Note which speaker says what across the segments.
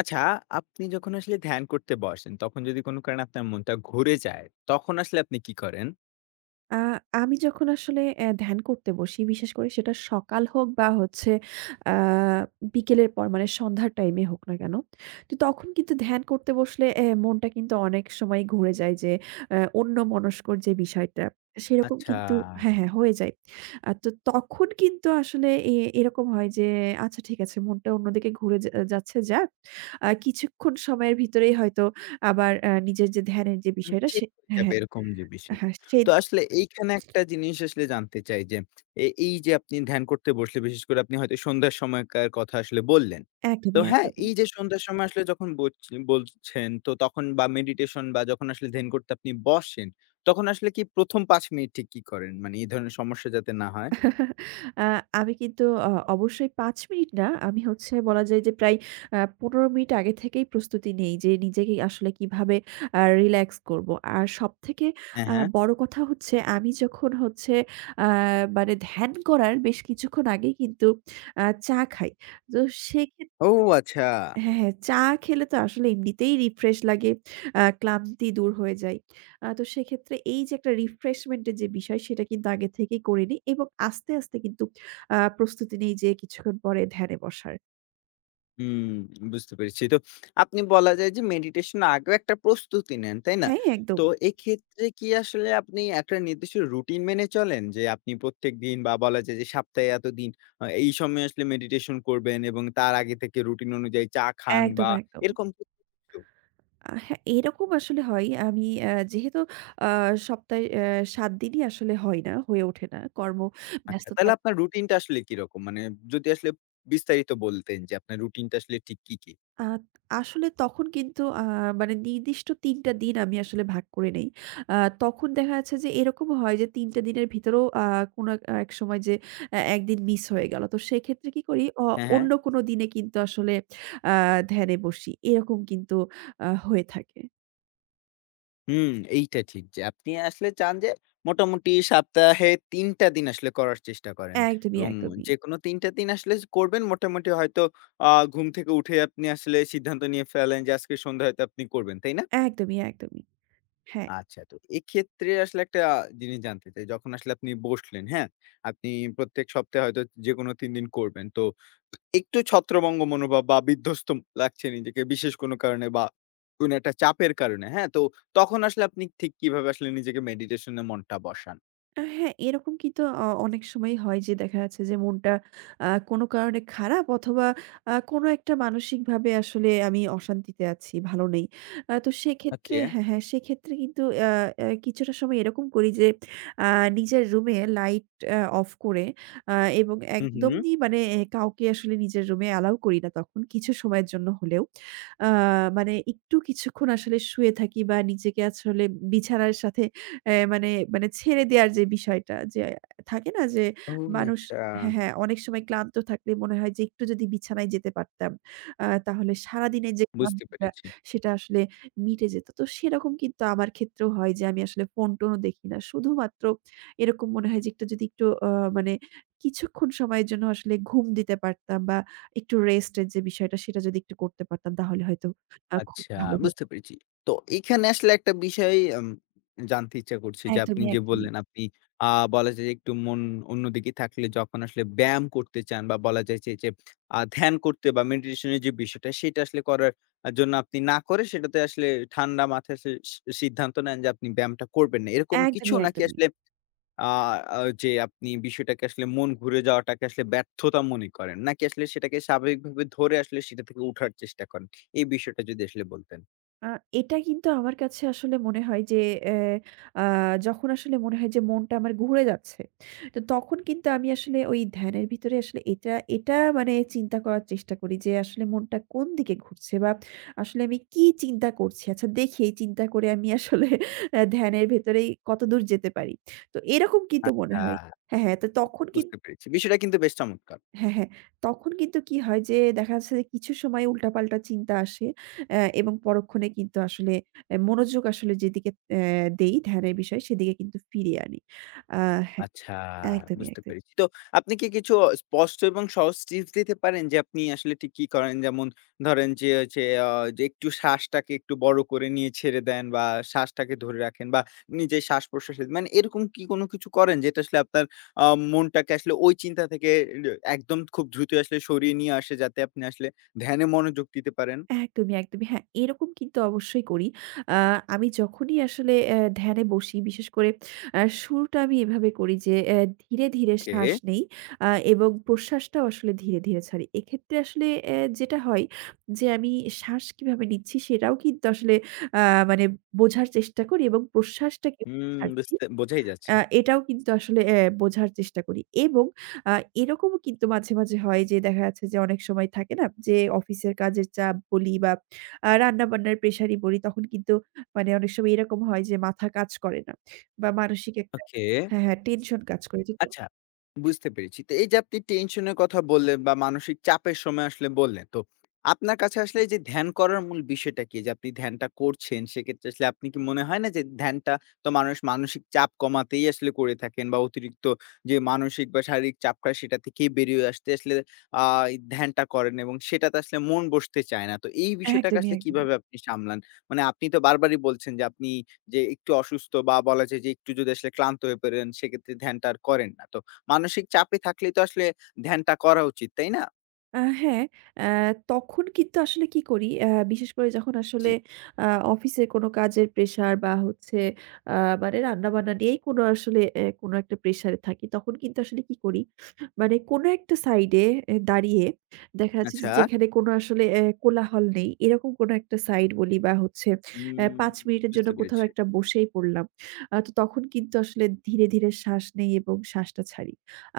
Speaker 1: আচ্ছা, আপনি যখন আসলে ধ্যান করতে বসেন, তখন যদি কোনো কারণে আপনার মনটা ঘুরে যায়, তখন আসলে আপনি কি করেন?
Speaker 2: আ আমি যখন আসলে ধ্যান করতে বসি, বিশেষ করে সেটা সকাল হোক বা হচ্ছে আ বিকেলের পর মানে সন্ধ্যার টাইমে হোক না কেন? তো তখন কিন্তু ধ্যান করতে বসলে মনটা কিন্তু অনেক সময় ঘুরে যায় যে অন্যমনস্কর যে বিষয়টা, সেরকম
Speaker 1: আচ্ছা,
Speaker 2: কিন্তু হ্যাঁ, হয়ে যায়। তো তখন কিন্তু আসলে এরকম হয় যে আচ্ছা ঠিক আছে মনটা অন্যদিকে ঘুরে যা যাচ্ছে যাক। কিছুক্ষণ সময়ের ভিতরেই হয়তো আবার নিজের যে ধ্যানের যে
Speaker 1: মানে
Speaker 2: বিষয়টা সে
Speaker 1: ঠিক হয়ে
Speaker 2: হ্যাঁ,
Speaker 1: যাবে
Speaker 2: হ্যাঁ,
Speaker 1: এরকম যে বিষয়টা।
Speaker 2: হ্যাঁ সেই
Speaker 1: তো আসলে এইখানে একটা জিনিস আসলে জানতে চাই যে, এই যে আপনি ধ্যান করতে বসলে, বিশেষ করে আপনি হয়তো সন্ধ্যার সময়কার কথা আসলে বললেন। তো
Speaker 2: একদমই,
Speaker 1: হ্যাঁ,
Speaker 2: একদমই।
Speaker 1: এই যে সন্ধ্যার সময় আসলে যখন বলছেন, তো তখন বা মেডিটেশন বা যখন আসলে ধ্যান করতে আপনি বসেন, তখন আসলে কি ১ম ৫ মিনিট ঠিক কি করেন? মানে এই ধরনের সমস্যা যাতে না হয়?
Speaker 2: আ আমি কিন্তু অবশ্যই ৫ মিনিট না, আমি হচ্ছে বলা যায় যে প্রায় ১৫ মিনিট আগে থেকেই প্রস্তুতি নেই যে নিজেকে আসলে কিভাবে রিল্যাক্স করব। আর সবথেকে
Speaker 1: হ্যাঁ, হ্যাঁ।
Speaker 2: বড় কথা হচ্ছে আমি যখন হচ্ছে আ মানে ধ্যান করার বেশ কিছুক্ষণ আগেই কিন্তু চা খাই। তো সেক্ষেত্রে
Speaker 1: ও আচ্ছা।
Speaker 2: হ্যাঁ, হ্যাঁ। চা খেলে তো আসলে এমনিতেই রিফ্রেশ লাগে। ক্লান্তি দূর হয়ে যায়। তো সেক্ষেত্রে এই যে একটা রিফ্রেশমেন্ট এর যে বিষয় সেটা কিন্তু আগে থেকেই করে নিই এবং আস্তে, আস্তে কিন্তু প্রস্তুতি নেই যে কিছুক্ষণ পরে ধ্যানে বসার।
Speaker 1: হুম, বুঝতে পেরেছি। তো আপনি বলা যায় যে মেডিটেশন আগেও একটা প্রস্তুতি নেন, তাই না?
Speaker 2: হ্যাঁ, একদম,
Speaker 1: তো এক্ষেত্রে কি আসলে আপনি একটা নির্দিষ্ট রুটিন মেনে চলেন? যে আপনি প্রত্যেকদিন বা বলা যায় যে সপ্তাহে এতদিন এই সময় আসলে মেডিটেশন করবেন এবং তার আগে থেকে রুটিন অনুযায়ী চা খান
Speaker 2: একদম,
Speaker 1: বা
Speaker 2: একদম।
Speaker 1: এরকম কি কিছু?
Speaker 2: হ্যাঁ, এরকম আসলে হয়। আমি যেহেতু আ সপ্তাহে ৭ দিনই আসলে হয় না, হয়ে ওঠে না।
Speaker 1: আচ্ছা,
Speaker 2: কর্মব্যস্ততা
Speaker 1: তাহলে আপনার রুটিনটা আসলে কিরকম? মানে যদি আসলে বিস্তারিত বলতেন যে আপনার রুটিনটা আসলে ঠিক কি?
Speaker 2: আ আসলে তখন কিন্তু মানে নির্দিষ্ট ৩ টা দিন আমি আসলে ভাগ করে নেই। আ তখন দেখা যাচ্ছে যে এরকমও হয় যে ৩ টা দিনের ভিতরেও কোনো এক এক সময় যে ১ দিন মিস হয়ে গেল। তো সেক্ষেত্রে কি করি
Speaker 1: হ্যাঁ, হ্যাঁ।
Speaker 2: অন্য কোনো দিনে কিন্তু আসলে আ ধ্যানে বসি। এরকম কিন্তু হয়ে থাকে।
Speaker 1: হুম, এইটা ঠিক যে আপনি আসলে চান যে মোটামুটি সপ্তাহে ৩ টা দিন আসলে করার চেষ্টা করেন।
Speaker 2: একদমই,
Speaker 1: এবং
Speaker 2: একদমই।
Speaker 1: যেকোনো ৩ টা দিন আসলে করবেন মোটামুটি হয়তো ঘুম থেকে উঠে আপনি আসলে সিদ্ধান্ত নিয়ে ফেলেন যে আজকে সন্ধ্যায় হয়তো আপনি করবেন। তাই না?
Speaker 2: একদমই, একদমই। হ্যাঁ।
Speaker 1: আচ্ছা, তো এক্ষেত্রে আসলে একটা জিনিস জানতে চাই। যখন আসলে আপনি বসলেন, হ্যাঁ? আপনি প্রত্যেক সপ্তাহে হয়তো যেকোনো ৩ দিন করবেন। তো একটু ছত্রভঙ্গ মনোভাব বা বিধ্বস্ত লাগছে নিজেকে বিশেষ কোনো কারণে বা কোনো একটা চাপের কারণে, হ্যাঁ? তো তখন আসলে আপনি ঠিক কিভাবে আসলে নিজেকে মেডিটেশন এ মনটা বসান?
Speaker 2: হ্যাঁ, এরকম কিন্তু অনেক সময়ই হয় যে দেখা যাচ্ছে যে মনটা কোনো কারণে খারাপ অথবা কোনো একটা মানসিকভাবে আসলে আমি অশান্তিতে আছি, ভালো নেই। তো সেক্ষেত্রে
Speaker 1: ওকে।
Speaker 2: হ্যাঁ, হ্যাঁ, সেক্ষেত্রে কিন্তু আ আ কিছুটা সময় এরকম করি যে আ নিজের রুমে লাইট অফ করে আ এবং
Speaker 1: হুম, হুম।
Speaker 2: একদমই মানে কাউকে আসলে নিজের রুমে অ্যালাও করি না তখন কিছু সময়ের জন্য হলেও। আ মানে একটু কিছুক্ষণ আসলে শুয়ে থাকি বা নিজেকে আসলে বিছানার সাথে মানে মানে ছেড়ে দেয়ার যে বিষয়টা যে থাকে না যে
Speaker 1: ও
Speaker 2: মানুষ
Speaker 1: আচ্ছা।
Speaker 2: হ্যাঁ, হ্যাঁ, অনেক সময় ক্লান্ত থাকলে মনে হয় যে একটু যদি বিছানায় যেতে পারতাম, তাহলে সারাদিনের যে
Speaker 1: বুঝতে
Speaker 2: ক্লান্তিটা
Speaker 1: পেরেছি।
Speaker 2: সেটা আসলে মিটে যেত। তো সেরকম কিন্তু আমার ক্ষেত্রেও হয় যে আমি আসলে ফোন-টোনও দেখি না। শুধুমাত্র এরকম মনে হয় যে একটু মানে কিছুক্ষণ সময়ের জন্য আসলে ঘুম দিতে পারতাম বা একটু রেস্টের যে বিষয়টা সেটা যদি একটু করতে পারতাম তাহলে হয়তো খুব
Speaker 1: আচ্ছা,
Speaker 2: ভালো
Speaker 1: বুঝতে
Speaker 2: হতো।
Speaker 1: পেরেছি। তো এখানে আসলে একটা বিষয় জানতে ইচ্ছা করছে যে আপনি
Speaker 2: একদমই,
Speaker 1: যে
Speaker 2: একদমই।
Speaker 1: বললেন আপনি আ বলা যায় যে একটু মন অন্যদিকে থাকলে যখন আসলে ব্যায়াম করতে চান বা বলা যায় যে যে ধ্যান করতে বা মেডিটেশন এর যে বিষয়টা সেটা আসলে করার জন্য আপনি না করে সেটাতে আসলে ঠান্ডা মাথায় সে সি সিদ্ধান্ত নেন যে আপনি ব্যায়ামটা করবেন না। এরকম কিছু
Speaker 2: একদমই,
Speaker 1: নাকি
Speaker 2: একদমই।
Speaker 1: আসলে আ আ যে আপনি বিষয়টাকে আসলে মন ঘুরে যাওয়াটাকে আসলে ব্যর্থতা মনে করেন? নাকি আসলে সেটাকে স্বাভাবিকভাবে ধরে আসলে সেটা থেকে উঠার চেষ্টা করেন? এই বিষয়টা যদি আসলে বলতেন।
Speaker 2: আ এটা কিন্তু আমার কাছে আসলে মনে হয় যে অ্যা আ যখন আসলে মনে হয় যে মনটা আমার ঘুরে যাচ্ছে। তো তখন কিন্তু আমি আসলে ওই ধ্যানের ভিতরে আসলে এটা মানে চিন্তা করার চেষ্টা করি যে আসলে মনটা কোন দিকে ঘুরছে বা আসলে আমি কি চিন্তা করছি? আচ্ছা দেখি এই চিন্তা করে আমি আসলে ধ্যানের ভেতরেই কতদূর যেতে পারি। তো এরকম কিন্তু মনে
Speaker 1: আচ্ছা।
Speaker 2: হয়। হ্যাঁ, হ্যাঁ। তো তখন কিন্তু
Speaker 1: বুঝতে পেরেছি। বিষয়টা কিন্তু বেশ চমৎকার!
Speaker 2: হ্যাঁ, হ্যাঁ। তখন কিন্তু কি হয় যে দেখা যাচ্ছে যে কিছু সময় উল্টাপাল্টা চিন্তা আসে এবং পরক্ষণে কিন্তু আসলে মনোযোগ আসলে যেদিকে দেই ধ্যানের বিষয় সেদিকে কিন্তু ফিরিয়ে আনি। আ হ্যাঁ,
Speaker 1: আচ্ছা,
Speaker 2: একদমই,
Speaker 1: বুঝতে
Speaker 2: একদমই।
Speaker 1: পেরেছি। তো আপনি কি কিছু স্পষ্ট এবং সহজ টিপস দিতে পারেন যে আপনি আসলে ঠিক কি করেন? যেমন ধরেন যে হচ্ছে আ যে একটু শ্বাসটাকে একটু বড় করে নিয়ে ছেড়ে দেন বা শ্বাসটাকে ধরে রাখেন বা নিজের শ্বাস-প্রশ্বাসের মানে এরকম কি কোনো কিছু করেন যেটা আসলে আপনার আ মনটাকে আসলে ওই চিন্তা থেকে একদম খুব দ্রুত আসলে সরিয়ে নিয়ে আসে যাতে আপনি আসলে ধ্যানে মনোযোগ দিতে পারেন?
Speaker 2: একদমই, একদমই। হ্যাঁ, এরকম কিন্তু অবশ্যই করি। আ আমি যখনই আসলে ধ্যানে বসি, বিশেষ করে শুরুটা আমি এভাবে করি যে ধীরে, ধীরে
Speaker 1: ওকে।
Speaker 2: শ্বাস নেই এবং প্রশ্বাসটাও আসলে ধীরে, ধীরে ছাড়ি। এক্ষেত্রে আসলে যেটা হয় যে আমি শ্বাস কিভাবে নিচ্ছি সেটাও কিন্তু আসলে আ মানে বোঝার চেষ্টা করি এবং প্রশ্বাসটা কিভাবে
Speaker 1: হুম,
Speaker 2: ছাড়ছি
Speaker 1: বুঝতে বোঝাই যাচ্ছে।
Speaker 2: এটাও কিন্তু আসলে বোঝার চেষ্টা করি এবং আ এরকমও কিন্তু মাঝে, মাঝে হয় যে দেখা যাচ্ছে যে অনেক সময় থাকে না যে অফিসের কাজের চাপ বলি বা রান্নাবান্নার প্রেশারই বলি তখন কিন্তু মানে অনেক সময় এরকম হয় যে মাথা কাজ করে না বা মানসিক একটা
Speaker 1: ওকে।
Speaker 2: হ্যাঁ, হ্যাঁ টেনশন কাজ করে। কিন্তু
Speaker 1: আচ্ছা, বুঝতে পেরেছি। তো এই যে আপনি টেনশন এর কথা বললেন বা মানসিক চাপের সময় আসলে বললেন। তো আপনার কাছে আসলে এই যে ধ্যান করার মূল বিষয়টা কি? যে আপনি ধ্যানটা করছেন সেক্ষেত্রে আসলে আপনি কি মনে হয় না যে ধ্যানটা তো মানুষ মানসিক চাপ কমাতেই আসলে করে থাকেন বা অতিরিক্ত যে মানসিক বা শারীরিক চাপটা সেটা থেকেই বেরিয়ে আসতে আসলে আ এই ধ্যানটা করেন এবং সেটাতে আসলে মন বসতে চায় না। তো এই বিষয়টাকে
Speaker 2: একদমই,
Speaker 1: আসলে
Speaker 2: একদমই।
Speaker 1: কিভাবে আপনি সামলান? মানে আপনি তো বারবারই বলছেন যে আপনি যে একটু অসুস্থ বা বলা যায় যে একটু যদি আসলে ক্লান্ত হয়ে পড়েন, সেক্ষেত্রে ধ্যানটা আর করেন না। তো মানসিক চাপে থাকলেই তো আসলে ধ্যানটা করা উচিত, তাই না?
Speaker 2: হ্যাঁ, অ্যা তখন কিন্তু আসলে কি করি, বিশেষ করে যখন আসলে
Speaker 1: জি।
Speaker 2: আ অফিসে কোনো কাজের প্রেশার বা হচ্ছে আ মানে রান্না-বান্না নিয়েই কোনো আসলে কোনো একটা প্রেশারে থাকি, তখন কিন্তু আসলে কি করি, মানে কোনো একটা সাইডে দাঁড়িয়ে দেখা যাচ্ছে যে
Speaker 1: আচ্ছা।
Speaker 2: যেখানে কোনো আসলে কোলাহল নেই, এরকম কোনো একটা সাইড বলি বা হচ্ছে
Speaker 1: উম
Speaker 2: ৫ মিনিটের জন্য
Speaker 1: বুঝতে
Speaker 2: কোথাও
Speaker 1: পেরেছি।
Speaker 2: একটা বসেই পড়লাম। তো তখন কিন্তু আসলে ধীরে, ধীরে শ্বাস নেই এবং শ্বাসটা ছাড়ি।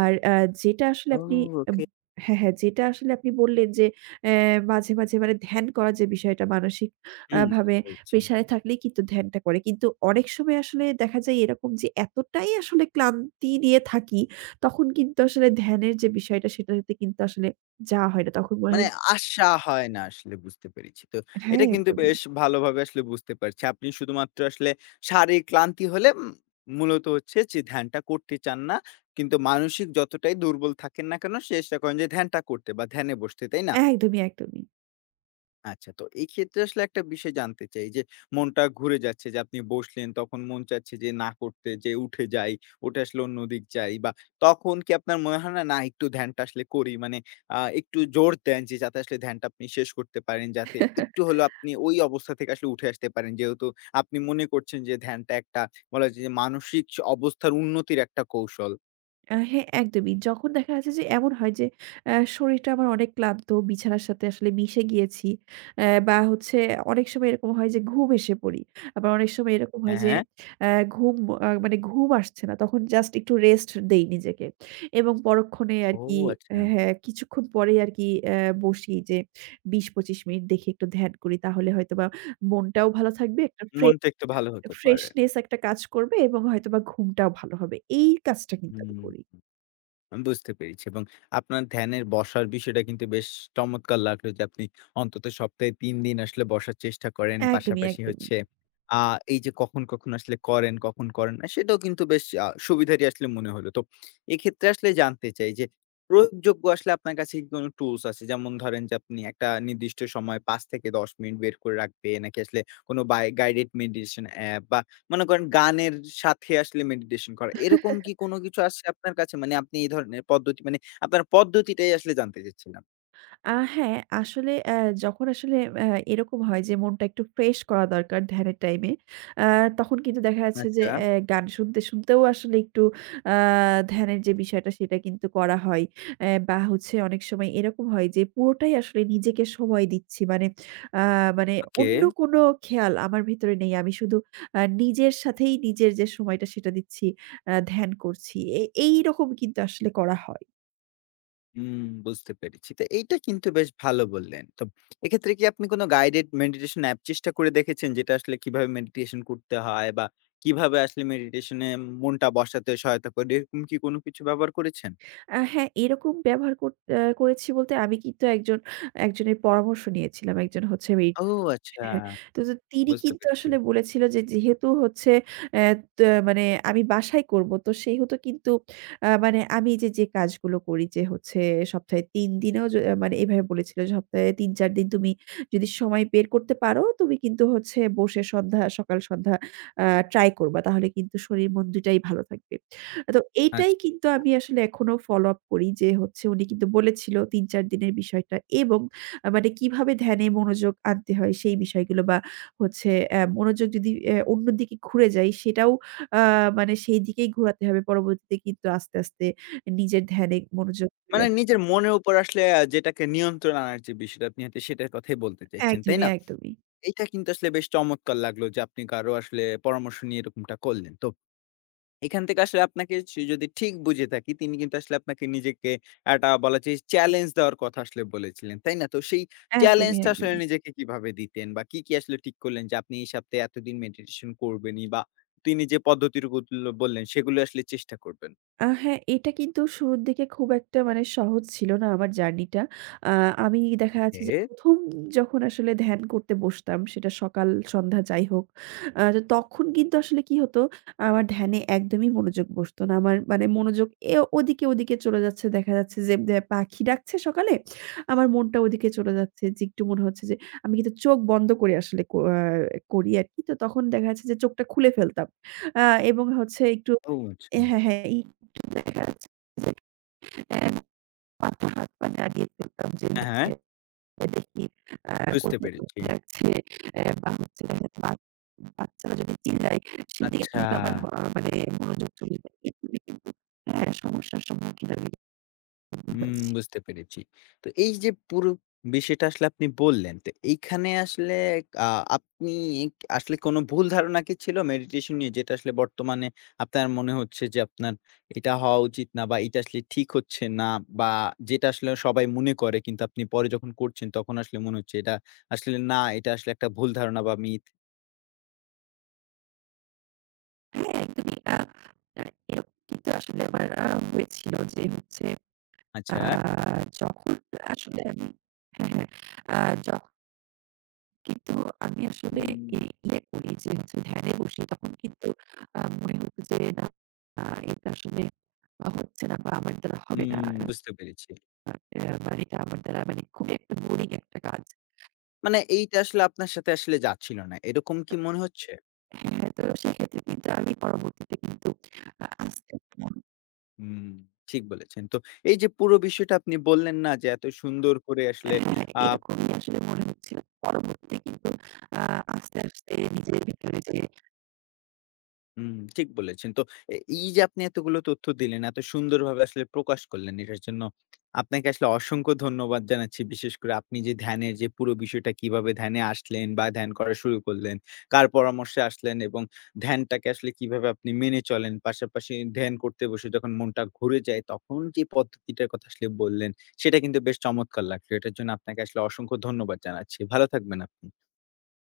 Speaker 2: আর অ্যা যেটা আসলে
Speaker 1: ও
Speaker 2: আপনি
Speaker 1: ওকে।
Speaker 2: হ্যাঁ, হ্যাঁ, যেটা আসলে আপনি বললেন যে অ্যা মাঝে, মাঝে মানে ধ্যান করার যে বিষয়টা মানসিক
Speaker 1: হুম, বুঝতে
Speaker 2: ভাবে
Speaker 1: পেরেছি।
Speaker 2: প্রেশার এ থাকলেই কিন্তু ধ্যানটা করে। কিন্তু অনেক সময় আসলে দেখা যায় এরকম যে এতটাই আসলে ক্লান্তি নিয়ে থাকি, তখন কিন্তু আসলে ধ্যানের যে বিষয়টা সেটাতে কিন্তু আসলে যাওয়া হয় না। তখন মনে
Speaker 1: মানে
Speaker 2: হয়
Speaker 1: আশা হয় না আসলে বুঝতে পেরেছি। তো
Speaker 2: হ্যাঁ,
Speaker 1: এটা কিন্তু
Speaker 2: একদমই।
Speaker 1: বেশ ভালোভাবে আসলে বুঝতে পারছি। আপনি শুধুমাত্র আসলে শারীরিক ক্লান্তি হলে মূলত হচ্ছে যে ধ্যানটা করতে চান না। কিন্তু মানসিক যতটাই দুর্বল থাকেন না কেন, চেষ্টা করেন যে ধ্যানটা করতে বা ধ্যানে বসতে, তাই না?
Speaker 2: একদমই, একদমই।
Speaker 1: আচ্ছা তো এই ক্ষেত্রে আসলে একটা বিষয় জানতে চাই যে মনটা ঘুরে যাচ্ছে যে আপনি বসলেন তখন মন চাচ্ছে যে না করতে যে উঠে যাই ওটা আসলে অন্য দিক যাই বা তখন কি আপনার মনে হয় না না একটু ধ্যানটা আসলে করি মানে একটু জোর দেন যে যাতে আসলে ধ্যানটা আপনি শেষ করতে পারেন যাতে একটু হলো আপনি ওই অবস্থা থেকে আসলে উঠে আসতে পারেন যেহেতু আপনি মনে করছেন যে ধ্যানটা একটা বলা যায় যে মানসিক অবস্থার উন্নতির একটা কৌশল।
Speaker 2: হ্যাঁ, একদমই। যখন দেখা যাচ্ছে যে এমন হয় যে শরীরটা আমার অনেক ক্লান্ত, বিছানার সাথে আসলে মিশে গিয়েছি। বা হচ্ছে অনেক সময় এরকম হয় যে ঘুম এসে পড়ি। আবার অনেক সময় এরকম হয়
Speaker 1: হ্যাঁ,
Speaker 2: যে
Speaker 1: হ্যাঁ।
Speaker 2: অ্যা ঘুম আ মানে ঘুম আসছে না। তখন জাস্ট একটু রেস্ট দেই নিজেকে। এবং পরক্ষণে
Speaker 1: ও
Speaker 2: আরকি
Speaker 1: আচ্ছা।
Speaker 2: হ্যাঁ, কিছুক্ষণ পরেই আরকি বসি যে ২০-২৫ মিনিট দেখি একটু ধ্যান করি। তাহলে হয়তোবা মনটাও ভালো থাকবে। একটা ফ্রে
Speaker 1: মনটা একটু ভালো হতে পারে।
Speaker 2: ফ্রেশনেস একটা কাজ করবে এবং হয়তোবা ঘুমটাও ভালো হবে। এই কাজটা কিন্তু আমি
Speaker 1: হুম,
Speaker 2: করি।
Speaker 1: আমি বুঝতে পেরেছি এবং আপনার ধ্যানের বসার বিষয়টা কিন্তু বেশ চমৎকার লাগলো যে আপনি অন্তত সপ্তাহে ৩ দিন আসলে বসার চেষ্টা করেন।
Speaker 2: একদমই,
Speaker 1: পাশাপাশি
Speaker 2: একদমই।
Speaker 1: হচ্ছে আ এই যে কখন আসলে করেন, কখন করেন না সেটাও কিন্তু বেশ সুবিধারই আসলে মনে হলো। তো এক্ষেত্রে আসলে জানতে চাই যে প্রয়োগযোগ্য আসলে আপনার কাছে কি কোনো টুলস আছে? যেমন ধরেন যে আপনি একটা নির্দিষ্ট সময় ৫ থেকে ১০ মিনিট বের করে রাখবেন নাকি আসলে কোনো বাই গাইডেড মেডিটেশন অ্যাপ বা মনে করেন গানের সাথে আসলে মেডিটেশন করা। এরকম কি কোন কিছু আছে আপনার কাছে? মানে আপনি এই ধরনের পদ্ধতি মানে আপনার পদ্ধতিটাই আসলে জানতে চাচ্ছিলাম।
Speaker 2: হ্যাঁ, আসলে অ্যা যখন আসলে অ্যা এরকম হয় যে মনটা একটু ফ্রেশ করা দরকার ধ্যানের টাইমে, আ তখন কিন্তু দেখা যাচ্ছে যে
Speaker 1: আচ্ছা,
Speaker 2: গান শুনতে, শুনতেও আসলে একটু আ ধ্যানের যে বিষয়টা সেটা কিন্তু করা হয়। বা হচ্ছে অনেক সময় এরকম হয় যে পুরোটাই আসলে নিজেকে সময় দিচ্ছি। আ মানে
Speaker 1: ওকে।
Speaker 2: অন্য কোনো খেয়াল আমার ভেতরে নেই। আমি শুধু নিজের সাথেই নিজের যে সময়টা সেটা দিচ্ছি, ধ্যান করছি। এইরকম কিন্তু আসলে করা হয়।
Speaker 1: হুম, বুঝতে পেরেছি। তো এইটা কিন্তু বেশ ভালো বললেন। তো এক্ষেত্রে কি আপনি কোন গাইডেড মেডিটেশন অ্যাপ চেষ্টা করে দেখেছেন? যেটা আসলে কিভাবে মেডিটেশন করতে হয় বা কিভাবে আসলে মেডিটেশন এ মনটা বসাতে সহায়তা করে? এরকম কি কোন কিছু ব্যবহার করেছেন?
Speaker 2: হ্যাঁ, এরকম ব্যবহার কর আ করেছি বলতে আমি কিন্তু একজনের পরামর্শ নিয়েছিলাম। একজন হচ্ছে
Speaker 1: ও আচ্ছা,
Speaker 2: হ্যাঁ, তো তো তিনি
Speaker 1: বুঝতে
Speaker 2: কিন্তু
Speaker 1: পেরেছি।
Speaker 2: আসলে বলেছিল যে যেহেতু হচ্ছে অ্যা ত মানে আমি বাসায় করব। তো সেহেতু কিন্তু মানে আমি যে কাজগুলো করি যে হচ্ছে সপ্তাহে ৩ দিনেও মানে এভাবে বলেছিল যে সপ্তাহে ৩-৪ দিন তুমি যদি সময় বের করতে পারো তুমি কিন্তু হচ্ছে বসে সকাল সন্ধ্যা আ ট্রাই করবা। তাহলে কিন্তু শরীর মন ২ টাই ভালো থাকবে। তো এইটাই
Speaker 1: আচ্ছা।
Speaker 2: কিন্তু আমি আসলে এখনো ফলো আপ করি যে হচ্ছে উনি কিন্তু বলেছিল ৩-৪ দিনের বিষয়টা এবং মানে কিভাবে ধ্যানে মনোযোগ আনতে হয় সেই বিষয়গুলো বা হচ্ছে মনোযোগ যদি অন্যদিকে ঘুরে যাই সেটাও আ মানে সেই দিকেই ঘোরাতে হবে পরবর্তীতে কিন্তু আস্তে, আস্তে নিজের ধ্যানে মনোযোগ চলে
Speaker 1: মানে
Speaker 2: আসবে
Speaker 1: নিজের মনের উপর আসলে যেটাকে নিয়ন্ত্রণ আনার যে বিষয়টা আপনি হয়তো সেটার কথাই বলতে চাইছেন, তাই
Speaker 2: একদমই,
Speaker 1: না?
Speaker 2: একদমই।
Speaker 1: এইটা কিন্তু আসলে বেশ চমৎকার লাগলো যে আপনি কারো আসলে পরামর্শ নিয়ে এরকমটা করলেন। তো এখান থেকে আসলে আপনাকে যদি ঠিক বুঝে থাকি তিনি কিন্তু আসলে আপনাকে নিজেকে একটা বলা যায় চ্যালেঞ্জ দেওয়ার কথা আসলে বলেছিলেন, তাই না? তো সেই
Speaker 2: একদমই,
Speaker 1: চ্যালেঞ্জটা আসলে
Speaker 2: একদমই।
Speaker 1: নিজেকে কিভাবে দিতেন বা কি আসলে ঠিক করলেন যে আপনি এই সপ্তাহে এতদিন মেডিটেশন করবেনই বা তিনি যে পদ্ধতিগুলো বললেন সেগুলো আসলে চেষ্টা করবেন?
Speaker 2: হ্যাঁ, এটা কিন্তু শুরুর দিকে খুব একটা মানে সহজ ছিল না আমার জার্নিটা। আ আমি দেখা যাচ্ছে
Speaker 1: ওকে।
Speaker 2: যে ১ম যখন আসলে ধ্যান করতে বসতাম সেটা সকাল সন্ধ্যা যাই হোক। তো তখন কিন্তু আসলে কি হতো আমার ধ্যানে একদমই মনোযোগ বসত না। আমার মানে মনোযোগ ওদিকে, ওদিকে চলে যাচ্ছে। দেখা যাচ্ছে যে পাখি ডাকছে সকালে, আমার মনটা ওদিকে চলে যাচ্ছে যে একটু মনে হচ্ছে যে আমি কিন্তু চোখ বন্ধ করে আসলে ক আ করি আরকি। তো তখন দেখা যাচ্ছে যে চোখটা খুলে ফেলতাম। আ এবং হচ্ছে একটু
Speaker 1: ও আচ্ছা।
Speaker 2: হ্যাঁ, হ্যাঁ। একটু দেখা যাচ্ছে যে অ্যা মাথা হাত-পা নাড়িয়ে ফেলতাম যে
Speaker 1: হ্যাঁ, হ্যাঁ।
Speaker 2: হচ্ছে দেখি আ
Speaker 1: বুঝতে
Speaker 2: কোথায় চোখ
Speaker 1: পেরেছি।
Speaker 2: লাগছে বা হচ্ছে দেখা যাচ্ছে বাচ্চারা যদি চিল্লায় সেদিকে
Speaker 1: আচ্ছা,
Speaker 2: কিন্তু আমার মানে মনোযোগ চলে যায়। এগুলো কিন্তু হ্যাঁ, সমস্যার সম্মুখীন আমি কিন্তু
Speaker 1: হুম
Speaker 2: হয়েছি।
Speaker 1: বুঝতে পেরেছি। তো এই যে পুরো বিষয়টা আসলে আপনি বললেন, তো এইখানে আসলে আ আপনি আসলে কোনো ভুল ধারণা কি ছিল মেডিটেশন নিয়ে? যেটা আসলে বর্তমানে আপনার মনে হচ্ছে যে আপনার এটা হওয়া উচিত না বা এটা আসলে ঠিক হচ্ছে না বা যেটা আসলে সবাই মনে করে কিন্তু আপনি পরে যখন করছেন তখন আসলে মনে হচ্ছে এটা আসলে না, এটা আসলে একটা ভুল ধারণা বা মিথ।
Speaker 2: আ আ এরকম কিন্তু আসলে আমার হয়েছিল যে হচ্ছে আ
Speaker 1: আচ্ছা।
Speaker 2: যখন আসলে আমি হ্যাঁ, হ্যাঁ। আ যখন কিন্তু আমি আসলে
Speaker 1: হুম,
Speaker 2: এ ইয়ে করি যে হচ্ছে ধ্যানে বসি তখন কিন্তু মনে হতো যে না আ এটা আসলে হচ্ছে না বা আমার দ্বারা হবে না।
Speaker 1: হুম বুঝতে পেরেছি।
Speaker 2: মানে এটা আমার দ্বারা মানে খুবই একটা বোরিং একটা কাজ।
Speaker 1: মানে এইটা আসলে আপনার সাথে আসলে যাচ্ছিল না। এরকম কি মনে হচ্ছে?
Speaker 2: হ্যাঁ, তো সেক্ষেত্রে কিন্তু আমি পরবর্তীতে কিন্তু আ আস্তে
Speaker 1: হুম, ঠিক বলেছেন। তো এই যে পুরো বিষয়টা আপনি বললেন না যে এত সুন্দর করে আসলে
Speaker 2: হ্যাঁ,
Speaker 1: আ
Speaker 2: এরকমই আসলে মনে হচ্ছিল। পরবর্তীতে কিন্তু আ আস্তে, আস্তে নিজের ভিতরে যে
Speaker 1: হুম, ঠিক বলেছেন। তো এই যে আপনি এতগুলো তথ্য দিলেন, এত সুন্দরভাবে আসলে প্রকাশ করলেন, এটার জন্য আপনাকে আসলে অসংখ্য ধন্যবাদ জানাচ্ছি। বিশেষ করে আপনি যে ধ্যানের যে পুরো বিষয়টা কিভাবে ধ্যানে আসলেন বা ধ্যান করা শুরু করলেন, কার পরামর্শে আসলেন এবং ধ্যানটাকে আসলে কিভাবে আপনি মেনে চলেন। পাশাপাশি ধ্যান করতে বসে যখন মনটা ঘুরে যায়, তখন যে পদ্ধতিটার কথা আসলে বললেন, সেটা কিন্তু বেশ চমৎকার লাগলো। এটার জন্য আপনাকে আসলে অসংখ্য ধন্যবাদ জানাচ্ছি। ভালো থাকবেন আপনি।